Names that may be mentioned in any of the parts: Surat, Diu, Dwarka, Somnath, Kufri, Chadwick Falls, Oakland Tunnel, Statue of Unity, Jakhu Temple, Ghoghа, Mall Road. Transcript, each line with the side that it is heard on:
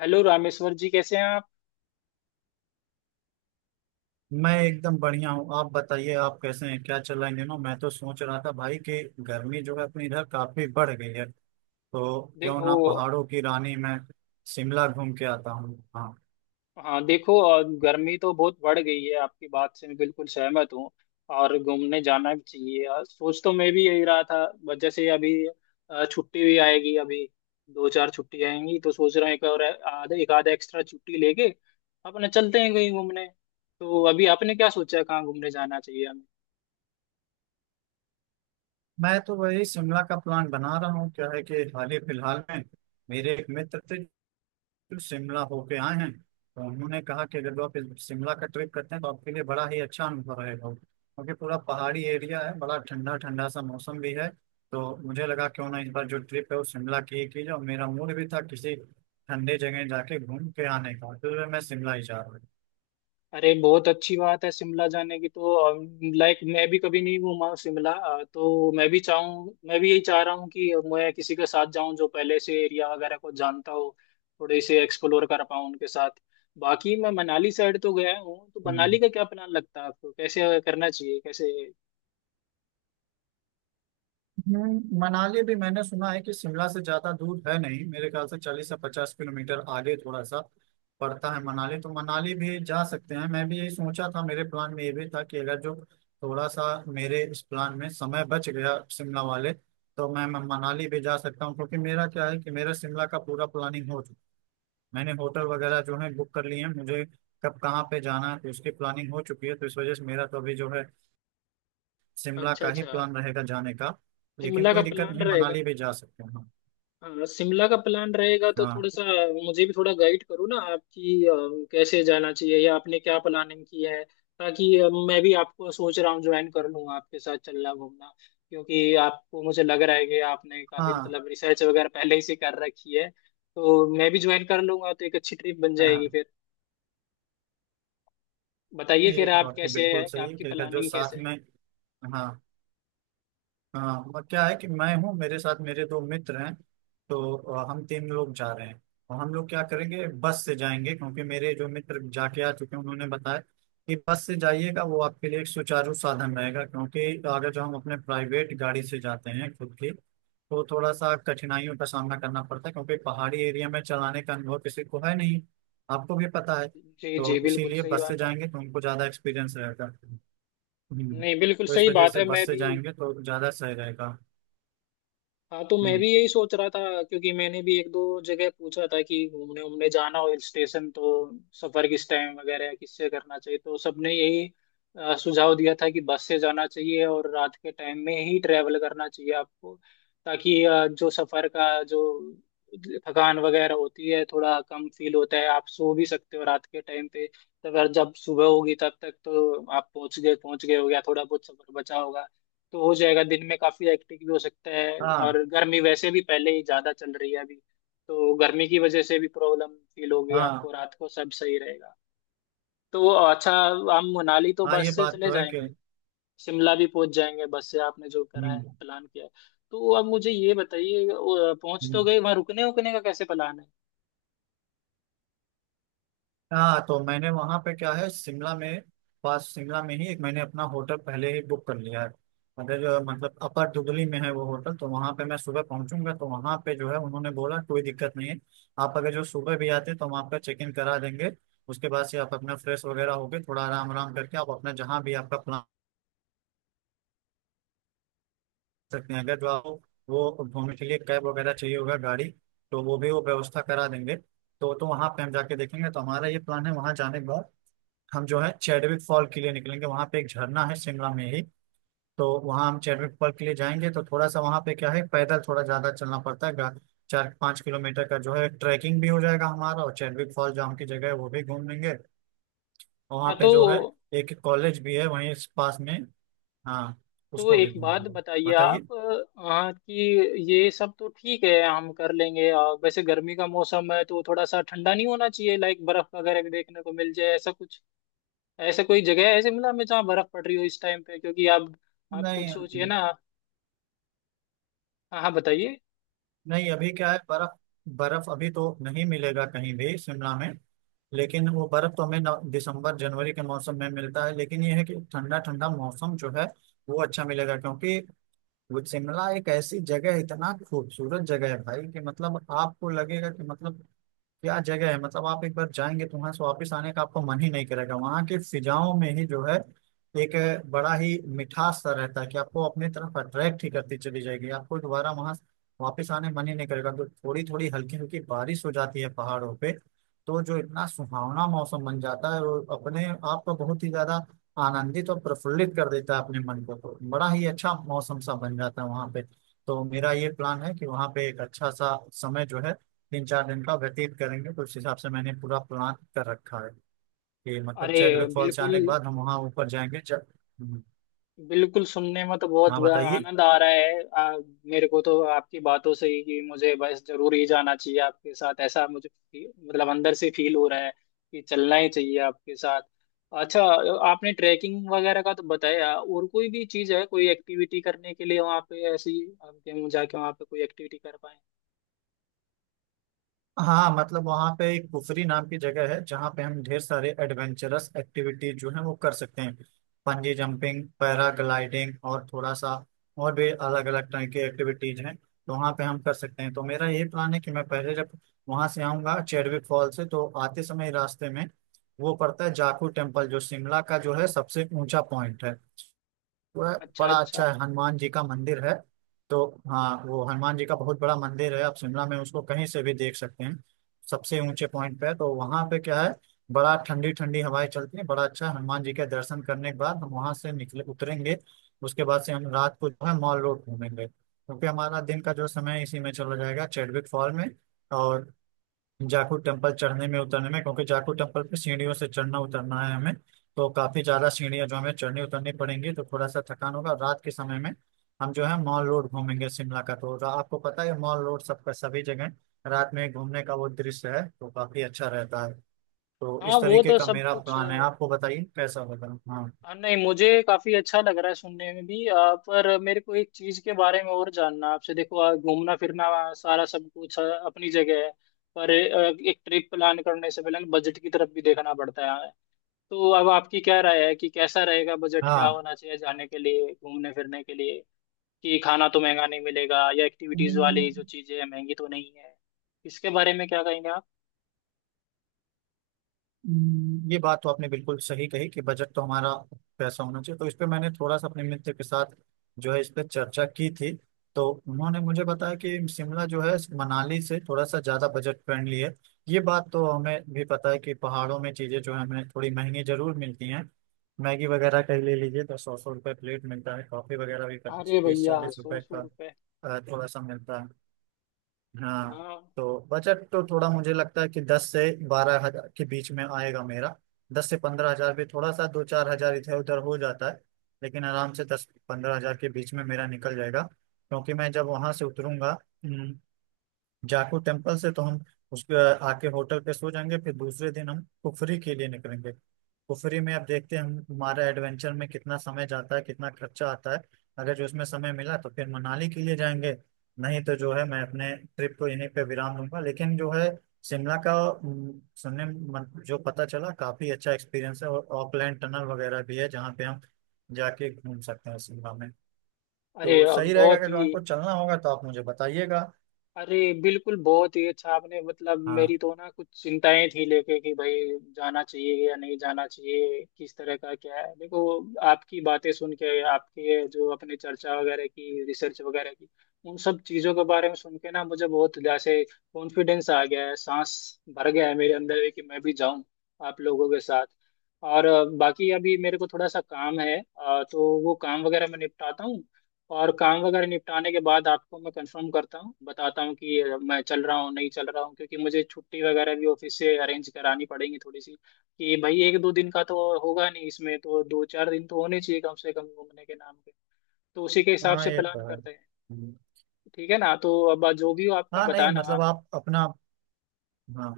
left: Hello Rameshwar ji, कैसे हैं आप?
right: मैं एकदम बढ़िया हूँ। आप बताइए, आप कैसे हैं? क्या चल रहा है इन दिनों? मैं तो सोच रहा था भाई कि गर्मी जो है अपने इधर काफी बढ़ गई है, तो क्यों ना
left: देखो।
right: पहाड़ों की रानी में शिमला घूम के आता हूँ। हाँ,
left: हाँ देखो, और गर्मी तो बहुत बढ़ गई है, आपकी बात से मैं बिल्कुल सहमत हूँ। और घूमने जाना भी चाहिए यार, सोच तो मैं भी यही रहा था, बट जैसे अभी छुट्टी भी आएगी अभी। दो चार छुट्टी आएंगी तो सोच रहा हूँ एक और आधा, एक आधा एक्स्ट्रा छुट्टी लेके अपने चलते हैं कहीं घूमने। तो अभी आपने क्या सोचा है कहाँ घूमने जाना चाहिए?
right: मैं तो वही शिमला का प्लान बना रहा हूँ। क्या है कि हाल ही फिलहाल में मेरे एक मित्र थे, फिर शिमला होके आए हैं। तो उन्होंने कहा कि अगर आप इस शिमला का ट्रिप करते हैं तो आपके लिए बड़ा ही अच्छा अनुभव रहेगा, क्योंकि पूरा पहाड़ी एरिया है, बड़ा ठंडा ठंडा सा मौसम भी है। तो मुझे लगा क्यों ना इस बार जो ट्रिप है वो शिमला की ही की जाए, और मेरा मूड भी था किसी ठंडे जगह जाके घूम के आने का, तो मैं शिमला ही जा रहा हूँ।
left: अरे बहुत अच्छी बात है शिमला जाने की, तो लाइक मैं भी कभी नहीं घूमा हूँ शिमला। तो मैं भी यही चाह रहा हूँ कि मैं किसी के साथ जाऊँ जो पहले से एरिया वगैरह को जानता हो, थोड़े से एक्सप्लोर कर पाऊँ उनके साथ। बाकी मैं मनाली साइड तो गया हूँ, तो मनाली
right: हम्म।
left: का क्या प्लान लगता है आपको, कैसे करना चाहिए कैसे?
right: मनाली भी मैंने सुना है कि शिमला से ज्यादा दूर है नहीं, मेरे ख्याल से 40 से 50 किलोमीटर आगे थोड़ा सा पड़ता है मनाली। तो मनाली भी जा सकते हैं, मैं भी यही सोचा था। मेरे प्लान में ये भी था कि अगर जो थोड़ा सा मेरे इस प्लान में समय बच गया शिमला वाले, तो मैं मनाली भी जा सकता हूँ, क्योंकि मेरा क्या है कि मेरा शिमला का पूरा प्लानिंग हो चुका, मैंने होटल
left: अच्छा
right: वगैरह जो है बुक कर लिए हैं, मुझे कब कहाँ पे जाना है तो उसकी प्लानिंग हो चुकी है। तो इस वजह से मेरा तो अभी जो है शिमला
left: अच्छा।
right: का ही
left: अच्छा
right: प्लान रहेगा जाने का। लेकिन
left: शिमला का
right: कोई दिक्कत
left: प्लान
right: नहीं,
left: रहेगा।
right: मनाली भी जा सकते हैं हम।
left: हाँ शिमला का प्लान रहेगा तो थोड़ा
right: हाँ,
left: सा मुझे भी थोड़ा गाइड करो ना, आपकी कैसे जाना चाहिए या आपने क्या प्लानिंग की है? ताकि मैं भी, आपको सोच रहा हूँ ज्वाइन कर लूँ आपके साथ चलना घूमना। क्योंकि आपको, मुझे लग रहा है कि आपने काफी
right: हाँ,
left: मतलब रिसर्च वगैरह पहले से कर रखी है, तो मैं भी ज्वाइन कर लूंगा तो एक अच्छी ट्रिप बन जाएगी
right: हाँ,
left: फिर। बताइए
right: ये
left: फिर
right: तो
left: आप
right: आपकी
left: कैसे है,
right: बिल्कुल
left: कि
right: सही है
left: आपकी
right: कि जो
left: प्लानिंग कैसे
right: साथ
left: है?
right: में। हाँ, हाँ, वह क्या है कि मैं हूँ, मेरे साथ मेरे दो मित्र हैं, तो हम तीन लोग जा रहे हैं। और हम लोग क्या करेंगे, बस से जाएंगे, क्योंकि मेरे जो मित्र जाके आ चुके हैं उन्होंने बताया कि बस से जाइएगा, वो आपके लिए एक सुचारू साधन रहेगा। क्योंकि अगर जो हम अपने प्राइवेट गाड़ी से जाते हैं खुद की तो थोड़ा सा कठिनाइयों का सामना करना पड़ता है, क्योंकि पहाड़ी एरिया में चलाने का अनुभव किसी को है नहीं, आपको भी पता है,
left: जी जी
right: तो
left: बिल्कुल
right: इसीलिए
left: सही
right: बस से
left: बात है।
right: जाएंगे तो उनको ज़्यादा एक्सपीरियंस रहेगा। हम्म,
left: नहीं बिल्कुल
right: तो इस
left: सही
right: वजह
left: बात
right: से
left: है
right: बस
left: मैं
right: से
left: भी।
right: जाएंगे तो ज्यादा सही रहेगा।
left: हाँ तो मैं
right: हम्म,
left: भी यही सोच रहा था, क्योंकि मैंने भी एक दो जगह पूछा था कि घूमने उमने जाना हो हिल स्टेशन तो सफर किस टाइम वगैरह किससे करना चाहिए, तो सबने यही सुझाव दिया था कि बस से जाना चाहिए और रात के टाइम में ही ट्रैवल करना चाहिए आपको। ताकि जो सफर का जो थकान वगैरह होती है थोड़ा कम फील होता है, आप सो भी सकते हो रात के टाइम पे, तो अगर जब सुबह होगी तब तक तो आप पहुंच गए हो गया, थोड़ा बहुत सफर बचा होगा। तो हो जाएगा, दिन में काफी एक्टिव भी हो सकता है,
right: हाँ,
left: और गर्मी वैसे भी पहले ही ज्यादा चल रही है अभी। तो गर्मी की वजह से भी प्रॉब्लम फील होगी,
right: हाँ,
left: आपको रात को सब सही रहेगा। तो अच्छा, हम मनाली तो
right: हाँ,
left: बस
right: ये
left: से
right: बात
left: चले
right: तो है कि।
left: जाएंगे, शिमला भी पहुंच जाएंगे बस से, आपने जो करा है
right: हम्म,
left: प्लान किया है। तो अब मुझे ये बताइए, वो पहुंच तो
right: हम्म,
left: गए, वहां रुकने उकने का कैसे प्लान है?
right: हाँ, तो मैंने वहाँ पे क्या है शिमला में पास शिमला में ही एक मैंने अपना होटल पहले ही बुक कर लिया है। अगर मतलब अपर दुगली में है वो होटल, तो वहाँ पे मैं सुबह पहुंचूंगा, तो वहाँ पे जो है उन्होंने बोला कोई दिक्कत नहीं है, आप अगर जो सुबह भी आते तो हम आपका चेक इन करा देंगे। उसके बाद से आप अपना फ्रेश वगैरह होके थोड़ा आराम आराम करके आप अपना जहाँ भी आपका सकते हैं। अगर जो आपको वो घूमने के लिए कैब वगैरह चाहिए होगा गाड़ी, तो वो भी वो व्यवस्था करा देंगे। तो वहाँ पे हम जाके देखेंगे। तो हमारा ये प्लान है, वहाँ जाने के बाद हम जो है चैडविक फॉल के लिए निकलेंगे, वहाँ पे एक झरना है शिमला में ही। तो वहाँ हम चैडविक फॉल के लिए जाएंगे। तो थोड़ा सा वहाँ पे क्या है, पैदल थोड़ा ज्यादा चलना पड़ता है, 4-5 किलोमीटर का जो है ट्रैकिंग भी हो जाएगा हमारा। और चैडविक फॉल जाम की जगह है, वो भी घूम लेंगे। और वहाँ
left: हाँ।
right: पे
left: तो
right: जो है एक कॉलेज भी है वहीं इस पास में। हाँ,
left: तो
right: उसको भी
left: एक
right: घूम
left: बात
right: लेंगे।
left: बताइए
right: बताइए।
left: आप। हाँ कि ये सब तो ठीक है हम कर लेंगे, वैसे गर्मी का मौसम है तो थोड़ा सा ठंडा नहीं होना चाहिए? लाइक बर्फ वगैरह भी देखने को मिल जाए ऐसा कुछ, ऐसा कोई जगह है ऐसे मिला में जहाँ बर्फ पड़ रही हो इस टाइम पे? क्योंकि आप खुद
right: नहीं,
left: सोचिए ना। हाँ हाँ बताइए।
right: नहीं, अभी क्या है बर्फ, बर्फ अभी तो नहीं मिलेगा कहीं भी शिमला में। लेकिन वो बर्फ तो हमें दिसंबर जनवरी के मौसम में मिलता है। लेकिन ये है कि ठंडा ठंडा मौसम जो है वो अच्छा मिलेगा, क्योंकि वो शिमला एक ऐसी जगह है, इतना खूबसूरत जगह है भाई कि मतलब आपको लगेगा कि मतलब क्या जगह है। मतलब आप एक बार जाएंगे तो वहां से वापस आने का आपको मन ही नहीं करेगा, वहां की फिजाओं में ही जो है एक बड़ा ही मिठास सा रहता है कि आपको अपनी तरफ अट्रैक्ट ही करती चली जाएगी, आपको दोबारा वहां वापस आने मन ही नहीं करेगा। तो थोड़ी थोड़ी हल्की हल्की बारिश हो जाती है पहाड़ों पे, तो जो इतना सुहावना मौसम बन जाता है वो अपने आप को बहुत ही ज्यादा आनंदित और प्रफुल्लित कर देता है अपने मन को, तो बड़ा ही अच्छा मौसम सा बन जाता है वहां पे। तो मेरा ये प्लान है कि वहां पे एक अच्छा सा समय जो है 3-4 दिन का व्यतीत करेंगे। तो उस हिसाब से मैंने पूरा प्लान कर रखा है कि मतलब
left: अरे
right: चैडविक फॉल्स
left: बिल्कुल,
right: जाने के बाद हम वहाँ ऊपर जाएंगे जब। हम्म,
left: बिल्कुल सुनने में तो बहुत
right: हाँ, बताइए।
left: आनंद आ रहा है। मेरे को तो आपकी बातों से ही कि मुझे बस जरूर ही जाना चाहिए आपके साथ, ऐसा मुझे मतलब अंदर से फील हो रहा है कि चलना ही चाहिए आपके साथ। अच्छा, आपने ट्रैकिंग वगैरह का तो बताया, और कोई भी चीज़ है कोई एक्टिविटी करने के लिए वहाँ पे ऐसी, आप जाके वहाँ पे कोई एक्टिविटी कर पाए?
right: हाँ, मतलब वहाँ पे एक कुफरी नाम की जगह है जहाँ पे हम ढेर सारे एडवेंचरस एक्टिविटी जो है वो कर सकते हैं, पंजी जंपिंग, पैराग्लाइडिंग और थोड़ा सा और भी अलग अलग तरह की एक्टिविटीज हैं, तो वहाँ पे हम कर सकते हैं। तो मेरा यही प्लान है कि मैं पहले जब वहाँ से आऊँगा चेडविक फॉल से तो आते समय रास्ते में वो पड़ता है जाखू टेम्पल, जो शिमला का जो है सबसे ऊंचा पॉइंट है। वह
left: अच्छा
right: बड़ा
left: अच्छा।
right: अच्छा है, हनुमान जी का मंदिर है तो। हाँ, वो हनुमान जी का बहुत बड़ा मंदिर है, आप शिमला में उसको कहीं से भी देख सकते हैं, सबसे ऊंचे पॉइंट पे है। तो वहाँ पे क्या है, बड़ा ठंडी ठंडी हवाएं चलती है, बड़ा अच्छा है। हनुमान जी के दर्शन करने के बाद हम वहाँ से निकले उतरेंगे, उसके बाद से हम रात को जो है मॉल रोड घूमेंगे, क्योंकि हमारा दिन का जो समय है, इसी में चला जाएगा चैडविक फॉल में और जाखू टेम्पल चढ़ने में उतरने में, क्योंकि जाखू टेम्पल पे सीढ़ियों से चढ़ना उतरना है हमें, तो काफी ज्यादा सीढ़ियां जो हमें चढ़नी उतरनी पड़ेंगी, तो थोड़ा सा थकान होगा। रात के समय में हम जो है मॉल रोड घूमेंगे शिमला का, तो आपको पता है मॉल रोड सबका सभी जगह रात में घूमने का वो दृश्य है, तो काफी अच्छा रहता है। तो
left: हाँ
right: इस
left: वो
right: तरीके
left: तो
right: का
left: सब
right: मेरा
left: कुछ।
right: प्लान है, आपको बताइए कैसा होगा।
left: हाँ नहीं, मुझे काफी अच्छा लग रहा है सुनने में भी, पर मेरे को एक चीज के बारे में और जानना है आपसे। देखो घूमना फिरना, सारा सब कुछ अपनी जगह है, पर एक ट्रिप प्लान करने से पहले बजट की तरफ भी देखना पड़ता है। तो अब आपकी क्या राय है, कि कैसा रहेगा, बजट क्या
right: हाँ,
left: होना चाहिए जाने के लिए घूमने फिरने के लिए, कि खाना तो महंगा नहीं मिलेगा, या एक्टिविटीज वाली
right: हाँ,
left: जो चीजें हैं महंगी तो नहीं है, इसके बारे में क्या कहेंगे आप?
right: ये बात तो आपने बिल्कुल सही कही कि बजट तो हमारा पैसा होना चाहिए, तो इस पे मैंने थोड़ा सा अपने मित्र के साथ जो है इस पे चर्चा की थी। तो उन्होंने मुझे बताया कि शिमला जो है मनाली से थोड़ा सा ज़्यादा बजट फ्रेंडली है। ये बात तो हमें भी पता है कि पहाड़ों में चीज़ें जो है हमें थोड़ी महंगी जरूर मिलती हैं। मैगी वगैरह का ही ले लीजिए तो 100-100 रुपये प्लेट मिलता है, कॉफ़ी वगैरह भी
left: अरे
right: तीस
left: भैया,
right: चालीस
left: सौ
right: रुपए
left: सौ
right: का
left: रुपये!
right: थोड़ा सा मिलता है। हाँ,
left: हाँ।
right: तो बजट तो थोड़ा मुझे लगता है कि 10 से 12 हजार के बीच में आएगा मेरा, 10 से 15 हजार भी, थोड़ा सा 2-4 हजार इधर उधर हो जाता है। लेकिन आराम से 10-15 हजार के बीच में मेरा निकल जाएगा, क्योंकि मैं जब वहां से उतरूंगा जाखू टेम्पल से तो हम उसके आके होटल पे सो जाएंगे। फिर दूसरे दिन हम कुफरी के लिए निकलेंगे, कुफरी में अब देखते हैं हम हमारा एडवेंचर में कितना समय जाता है, कितना खर्चा आता है। अगर जो उसमें समय मिला तो फिर मनाली के लिए जाएंगे, नहीं तो जो है मैं अपने ट्रिप को यहीं पे विराम दूंगा। लेकिन जो है शिमला का सुनने जो पता चला काफी अच्छा एक्सपीरियंस है, और ऑकलैंड टनल वगैरह भी है जहाँ पे हम जाके घूम सकते हैं शिमला में।
left: अरे
right: तो
left: अब
right: सही रहेगा,
left: बहुत
right: अगर जो
left: ही,
right: आपको चलना होगा तो आप मुझे बताइएगा।
left: अरे बिल्कुल बहुत ही अच्छा आपने, मतलब मेरी
right: हाँ।
left: तो ना कुछ चिंताएं थी लेके कि भाई जाना चाहिए या नहीं जाना चाहिए, किस तरह का क्या है। देखो आपकी बातें सुन के, आपकी ये जो अपने चर्चा वगैरह की, रिसर्च वगैरह की, उन सब चीज़ों के बारे में सुन के ना मुझे बहुत जैसे कॉन्फिडेंस आ गया है, सांस भर गया है मेरे अंदर कि मैं भी जाऊं आप लोगों के साथ। और बाकी अभी मेरे को थोड़ा सा काम है, तो वो काम वगैरह मैं निपटाता हूँ, और काम वगैरह निपटाने के बाद आपको मैं कंफर्म करता हूँ बताता हूँ कि मैं चल रहा हूँ नहीं चल रहा हूँ, क्योंकि मुझे छुट्टी वगैरह भी ऑफिस से अरेंज करानी पड़ेगी थोड़ी सी, कि भाई एक दो दिन का तो होगा नहीं, इसमें तो दो चार दिन तो होने चाहिए कम से कम घूमने के नाम पे। तो उसी के हिसाब
right: हाँ,
left: से
right: ये
left: प्लान
right: तो है।
left: करते हैं।
right: हम्म।
left: ठीक है ना, तो अब जो भी हो आपका
right: हाँ, नहीं,
left: बताना,
right: मतलब
left: आप
right: आप अपना, हाँ,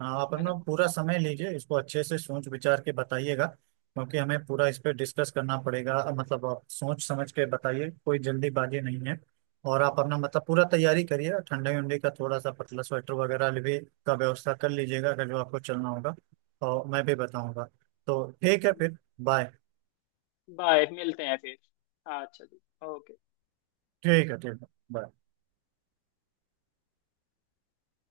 right: हाँ, आप
left: है
right: अपना
left: ना।
right: पूरा समय लीजिए, इसको अच्छे से सोच विचार के बताइएगा, क्योंकि हमें पूरा इस पे डिस्कस करना पड़ेगा, मतलब आप सोच समझ के बताइए, कोई जल्दीबाजी नहीं है। और आप अपना मतलब पूरा तैयारी करिए, ठंडे उंडे का थोड़ा सा पतला स्वेटर वगैरह भी का व्यवस्था कर लीजिएगा अगर जो आपको चलना होगा, और मैं भी बताऊंगा। तो ठीक है, फिर बाय।
left: बाय, मिलते हैं फिर। अच्छा जी। ओके।
right: ठीक है, ठीक है। bye।